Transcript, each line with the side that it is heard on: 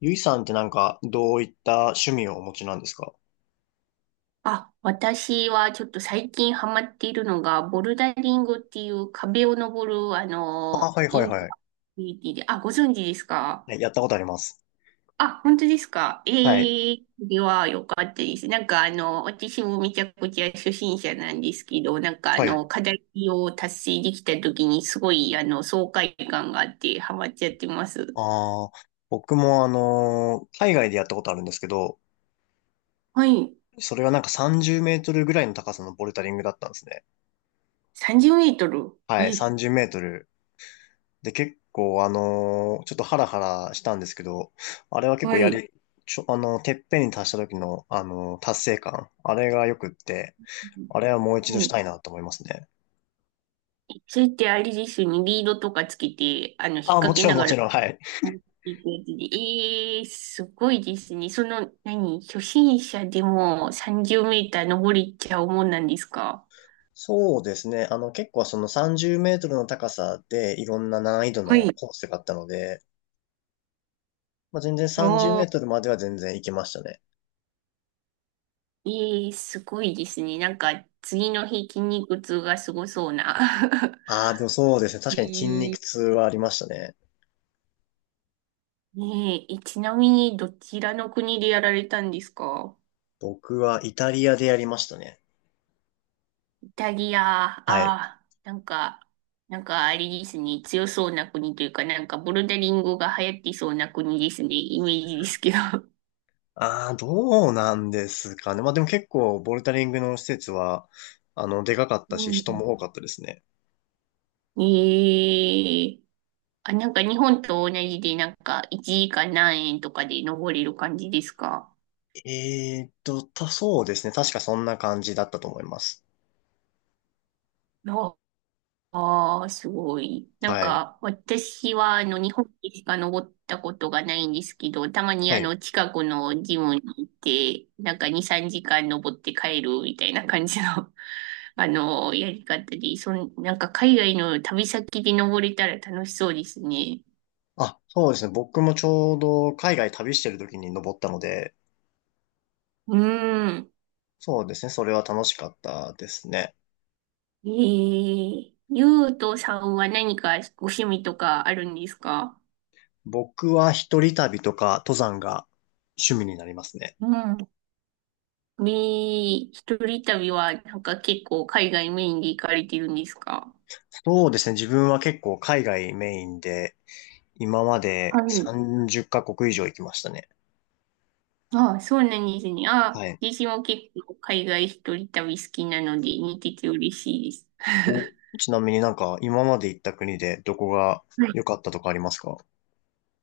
left: ゆいさんってどういった趣味をお持ちなんですか？
right: あ、私はちょっと最近ハマっているのが、ボルダリングっていう壁を登る、
left: あ、はい
right: イ
left: はい
right: ンド
left: はい。
right: アクティビティで、あ、ご存知ですか？
left: ね、やったことあります。
right: あ、本当ですか？
left: はい。
right: ええ、それは良かったです。私もめちゃくちゃ初心者なんですけど、
left: はい。
right: 課題を達成できた時にすごい、爽快感があってハマっちゃってます。
left: ああ、僕も海外でやったことあるんですけど、
right: はい。
left: それはなんか30メートルぐらいの高さのボルダリングだったんですね。
right: 30メートル。
left: はい、
right: え、
left: 30メートル。で、結構ちょっとハラハラしたんですけど、あれは結
right: は
left: 構や
right: い。
left: り、ちょ、てっぺんに達した時の、達成感。あれがよくって、あれはもう一
right: は
left: 度した
right: い、
left: いなと思いますね。
right: それってあれですよね、リードとかつけて、引っ
left: あ、も
right: 掛け
left: ちろ
right: な
left: んも
right: がら
left: ちろん、はい。
right: いくやつで。ええー、すごいですね。その、何、初心者でも30メーター登れちゃうもんなんですか？
left: そうですね。あの、結構その30メートルの高さでいろんな難易度
right: は
left: の
right: い。
left: コースがあったので、まあ、全然30メ
right: あ
left: ー
right: あ、
left: トルまでは全然行けましたね。
right: ええー、すごいですね。なんか、次の日筋肉痛がすごそうな。
left: ああ、でもそうですね。確かに筋
right: え
left: 肉
right: ー、
left: 痛はありましたね。
right: ねえ、え、ちなみに、どちらの国でやられたんですか？
left: 僕はイタリアでやりましたね。
right: イタリア、あ
left: はい。
right: あ、なんか、なんかあれですね、強そうな国というか、なんかボルダリングが流行ってそうな国ですね、イメージですけど。
left: ああ、どうなんですかね。まあでも結構ボルダリングの施設は、あの、でかかったし、
right: う
left: 人も
right: ん。
left: 多かったですね。
right: ええ、あ、なんか日本と同じで、なんか1時間何円とかで登れる感じですか？
left: そうですね。確かそんな感じだったと思います。
right: あ、ああ、すごい。なん
left: はい。
right: か、私は、日本でしか登ったことがないんですけど、たまに、
left: はい。
right: 近くのジムに行って、なんか2、3時間登って帰るみたいな感じの、やり方で、なんか、海外の旅先で登れたら楽しそうですね。
left: あ、そうですね。僕もちょうど海外旅してる時に登ったので、
right: うーん。
left: そうですね。それは楽しかったですね。
right: えー、ゆうとさんは何かご趣味とかあるんですか？
left: 僕は一人旅とか登山が趣味になりますね。
right: うん、み、一人旅はなんか結構海外メインで行かれてるんですか？
left: そうですね。自分は結構海外メインで、今まで
right: はい。
left: 30カ国以上行きましたね。
right: ああ、そうなんですね。あ
left: は
right: あ、
left: い。
right: 私も結構海外一人旅好きなので似てて嬉しいです。
left: お、ちなみになんか今まで行った国でどこが
right: はい。
left: 良かったとかありますか？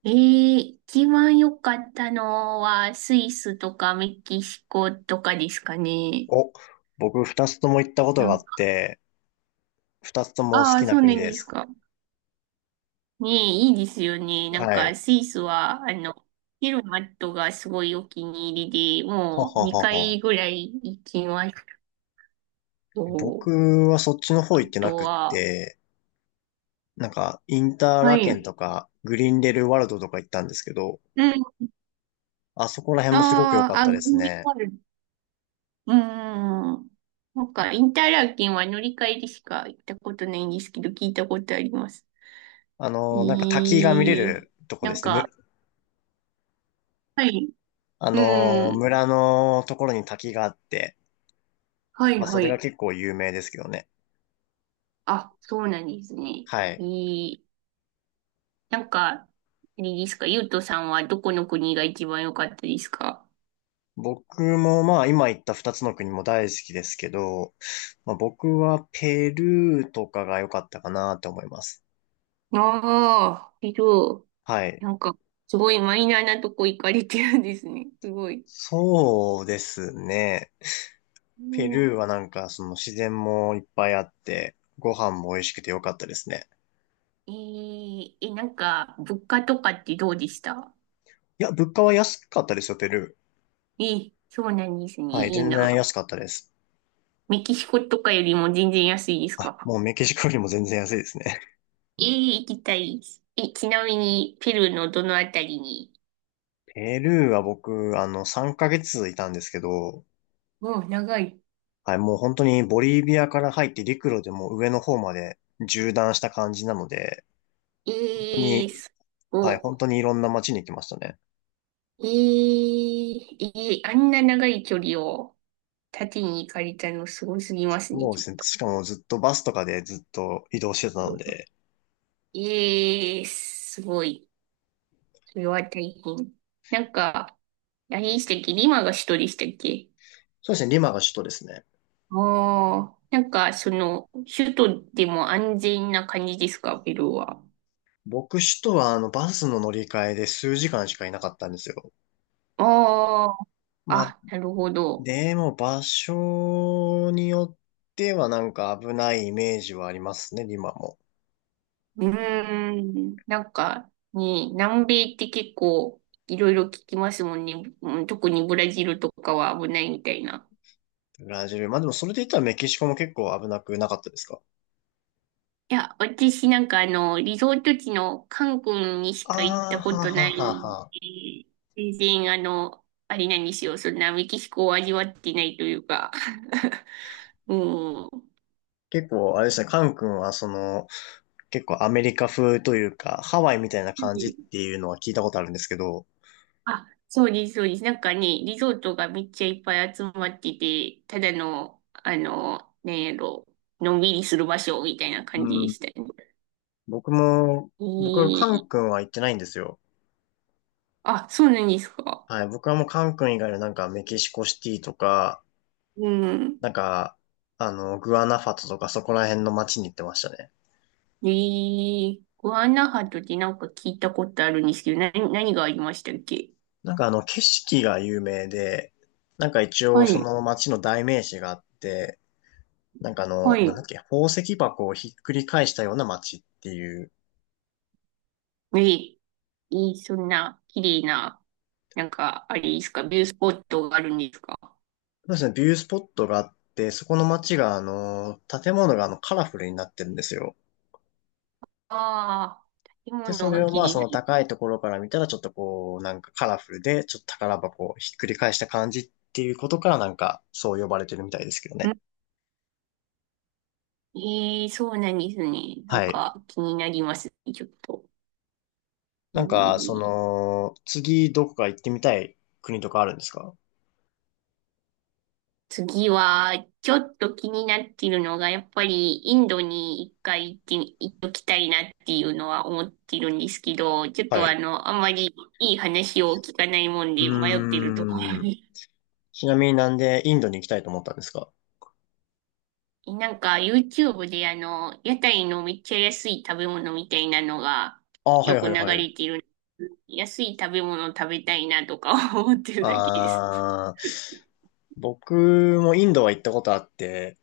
right: ええ、一番良かったのはスイスとかメキシコとかですかね。
left: お、僕二つとも行ったこと
right: な
left: があ
right: ん
left: っ
right: か、
left: て、二つとも好
right: ああ、
left: きな
right: そうな
left: 国
right: ん
left: で
right: です
left: す。
right: か。ねえ、いいですよね。なん
left: は
right: か、
left: い。
right: スイスは、ヘルマットがすごいお気に入りで、
left: ほは
right: もう
left: ほ
right: 2
left: は。
right: 回ぐらい行きましたと。
left: 僕はそっちの方
right: あ
left: 行ってな
right: と
left: くっ
right: は、
left: て、なんか、インター
right: は
left: ラケン
right: い。
left: とか、グリーンレルワールドとか行ったんですけど、
right: うん。
left: あそこら辺もすごく良
right: あ
left: か
right: あ、
left: った
right: あ、
left: です
right: グミ
left: ね。
right: ワール、うん。なんか、インターラーケンは乗り換えでしか行ったことないんですけど、聞いたことあります。
left: あ
right: え
left: の、なんか滝が見れ
right: ー、
left: るとこ
right: な
left: で
right: ん
left: すね。
right: か、はい。
left: あ
right: う
left: の、
right: ん。
left: 村のところに滝があって、
right: はい、
left: まあそ
right: は
left: れが
right: い。
left: 結構有名ですけどね。
right: あ、そうなんですね。
left: は
right: え
left: い。
right: ー、なんか、あれですか、ゆうとさんはどこの国が一番良かったですか？
left: 僕もまあ今言った二つの国も大好きですけど、まあ僕はペルーとかが良かったかなと思います。
right: ああー、けど、
left: はい。
right: なんか、すごいマイナーなとこ行かれてるんですね。すごい。
left: そうですね。ペ
right: お
left: ル
right: う、
left: ーはなんか、その自然もいっぱいあって、ご飯も美味しくてよかったですね。
right: えー、え、なんか、物価とかってどうでした？
left: いや、物価は安かったですよ、ペル
right: えー、そうなんですね。
left: ー。はい、
right: いい
left: 全然
right: な。
left: 安かったです。
right: メキシコとかよりも全然安いです
left: あ、
right: か？
left: もうメキシコよりも全然安いですね。
right: えー、行きたいです。え、ちなみに、ペルーのどのあたりに？
left: ペルーは僕、あの、3ヶ月いたんですけど、
right: おう、長い。
left: はい、もう本当にボリビアから入って陸路でもう上の方まで縦断した感じなので、本当
right: え
left: に、
right: ー、す
left: はい、
right: ご
left: 本
right: い。
left: 当にいろんな街に行きましたね。
right: いい、いい、あんな長い距離を縦に行かれたのすごすぎますね、
left: もう
right: ち
left: で
right: ょっ
left: すね、
right: と。
left: しかもずっとバスとかでずっと移動してたので、
right: ええ、すごい。それは大変。なんか、何でしたっけ、リマが首都でしたっけ？
left: そうですね、リマが首都ですね。
right: ああ、なんか、その、首都でも安全な感じですか、ペルーは。
left: 僕首都はあのバスの乗り換えで数時間しかいなかったんですよ。
right: ああ、
left: まあ、
right: あ、なるほど。
left: でも場所によってはなんか危ないイメージはありますね、今も。
right: うーん。なんか、ね、南米って結構いろいろ聞きますもんね。うん、特にブラジルとかは危ないみたいな。
left: ブラジル。まあでもそれで言ったらメキシコも結構危なくなかったですか？
right: いや、私なんかあの、リゾート地のカン君にし
left: あ
right: か行っ
left: あ、
right: たこ
left: は
right: と
left: は
right: な
left: は
right: いん
left: は。
right: で、全然あの、あれなんですよ。そんなメキシコを味わってないというか。うん。
left: 結構、あれですね、カン君はその、結構アメリカ風というか、ハワイみたいな感じっていうのは聞いたことあるんですけど、
right: あ、そうです、そうです。なんかね、リゾートがめっちゃいっぱい集まってて、ただの、なんやろ、のんびりする場所みたいな
left: う
right: 感じで
left: ん、
right: したね。
left: 僕も、
right: え
left: 僕、カン
right: ー、
left: 君は行ってないんですよ。
right: あ、そうなんですか。
left: はい、僕はもうカン君以外のなんかメキシコシティとか、
right: うん。
left: なんか、あの、グアナファトとかそこら辺の街に行ってましたね。
right: えー、グアナハトってなんか聞いたことあるんですけど、な、何がありましたっけ？
left: なんかあの、景色が有名で、なんか一応
right: は
left: そ
right: い、
left: の街の代名詞があって、なんかあ
right: は
left: の、なん
right: い。
left: だっけ、宝石箱をひっくり返したような街っていう、
right: えー、えー、そんな綺麗な、なんか、あれですか、ビュースポットがあるんですか？
left: そうですね、ビュースポットがあって、そこの街があの、建物があの、カラフルになってるんですよ。
right: ああー、建
left: で、そ
right: 物
left: れ
right: が
left: を
right: 綺
left: まあそ
right: 麗。
left: の高いところから見たらちょっとこう、なんかカラフルで、ちょっと宝箱をひっくり返した感じっていうことからなんかそう呼ばれてるみたいですけどね。
right: ええ、そうなんですね。なん
left: はい。
right: か気になりますね、ちょっと。え
left: なんか、そ
right: ー、
left: の、次どこか行ってみたい国とかあるんですか？
right: 次は、ちょっと気になってるのが、やっぱりインドに一回行って、行っときたいなっていうのは思ってるんですけど、ちょっ
left: は
right: とあ
left: い。
right: の、あんまりいい話を聞かないもん
left: う
right: で迷ってるところ
left: ーん。
right: に。
left: ちなみになんでインドに行きたいと思ったんですか？
right: なんか YouTube で屋台のめっちゃ安い食べ物みたいなのが
left: ああー、はい
right: よ
left: は
right: く流
left: いはい。
right: れてる。安い食べ物食べたいなとか思ってるだけです。
left: ああ、僕もインドは行ったことあって、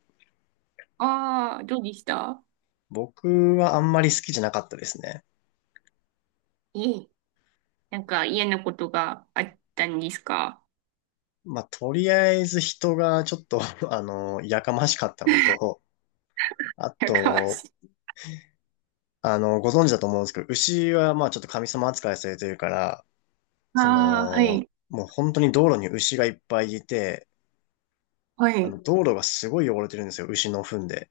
right: ああ、どうでした？
left: 僕はあんまり好きじゃなかったですね。
right: ええ、なんか嫌なことがあったんですか？
left: まあ、とりあえず人がちょっと あの、やかましかったこと を、あ
right: やかま
left: と、
right: しい。
left: あの、ご存知だと思うんですけど、牛はまあちょっと神様扱いされてるから、そ
right: ああ、は
left: の、
right: い、
left: もう本当に道路に牛がいっぱいいて、
right: は
left: あの、
right: い。
left: 道路がすごい汚れてるんですよ、牛の糞で。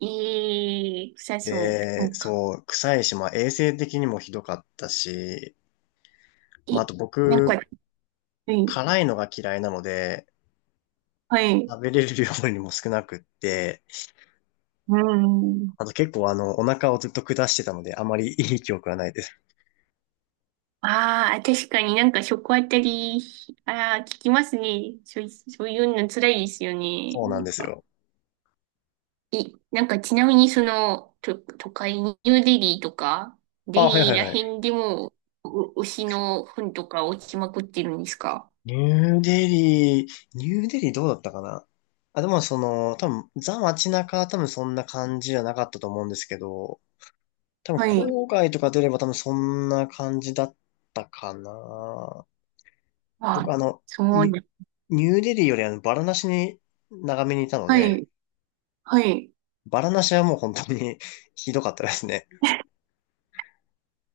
right: ええ、臭そう。な
left: で、
right: んか、
left: そう、臭いし、まあ衛生的にもひどかったし、
right: え、
left: まああと
right: なん
left: 僕、
right: か、はい、
left: 辛いのが嫌いなので、
right: はい。
left: 食べれる量にも少なくって、
right: うん。
left: あと結構あの、お腹をずっと下してたので、あまりいい記憶はないです。
right: ああ、確かになんか食あたり、ああ、聞きますね。そうい、そういうの辛いですよね。
left: そうな
right: な
left: ん
right: ん
left: です
right: か、
left: よ。
right: い、なんかちなみにその、と、都会にニューデリーとか、デ
left: あ、はい
right: リ
left: は
right: ー
left: い
right: ら
left: はい。
right: 辺でも、う、牛の糞とか落ちまくってるんですか？
left: ニューデリー、ニューデリーどうだったかな。あ、でもその、多分、ザ街中は多分そんな感じじゃなかったと思うんですけど、多分
right: はい。
left: 郊外とか出れば多分そんな感じだったかな。僕
right: あ、
left: あの、
right: そう
left: ニ
right: ね。
left: ニューデリーよりあの、バラナシに長めにいたの
right: は
left: で、
right: い。はい。
left: バラナシはもう本当に ひどかったですね。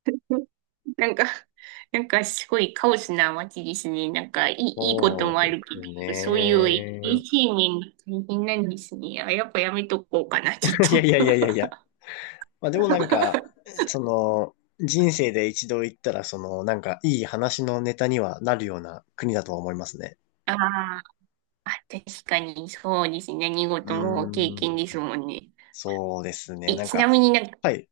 right: なんか、なんかすごいカオスな街ですね。なんかいい、いいこと
left: そう
right: もあ
left: で
right: るけ
left: す
right: ど、そういう衛
left: ね。
right: 生面が大変なんですね。あ、やっぱやめとこうかな、ちょっと。
left: いやいやいやいやいや。まあでもなんか、その、人生で一度行ったら、その、なんか、いい話のネタにはなるような国だとは思いますね。
right: あー、あ、確かにそうですね。何
left: うー
right: 事も経
left: ん、
right: 験ですもんね。
left: そうですね。
right: え、
left: なん
right: ちな
left: か、
right: みになんか、
left: はい。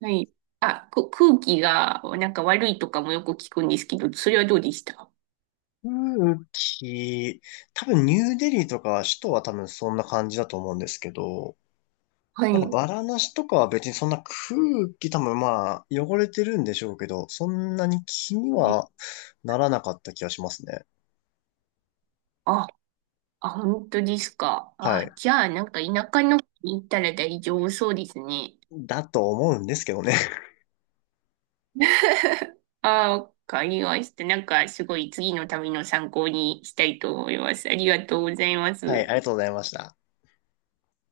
right: はい。あ、く、空気がなんか悪いとかもよく聞くんですけど、それはどうでした？
left: 空気、多分ニューデリーとか首都は多分そんな感じだと思うんですけど、
right: は
left: なんか
right: い。
left: バラナシとかは別にそんな空気多分まあ汚れてるんでしょうけど、そんなに気に
right: ね、
left: はならなかった気がしますね。
right: あ、あ、本当ですか。
left: はい。
right: あ、じゃあ、なんか田舎の方に行ったら大丈夫そうですね。
left: だと思うんですけどね。
right: あ、わかりました。なんかすごい次の旅の参考にしたいと思います。ありがとうございま
left: はい、
right: す。
left: ありがとうございました。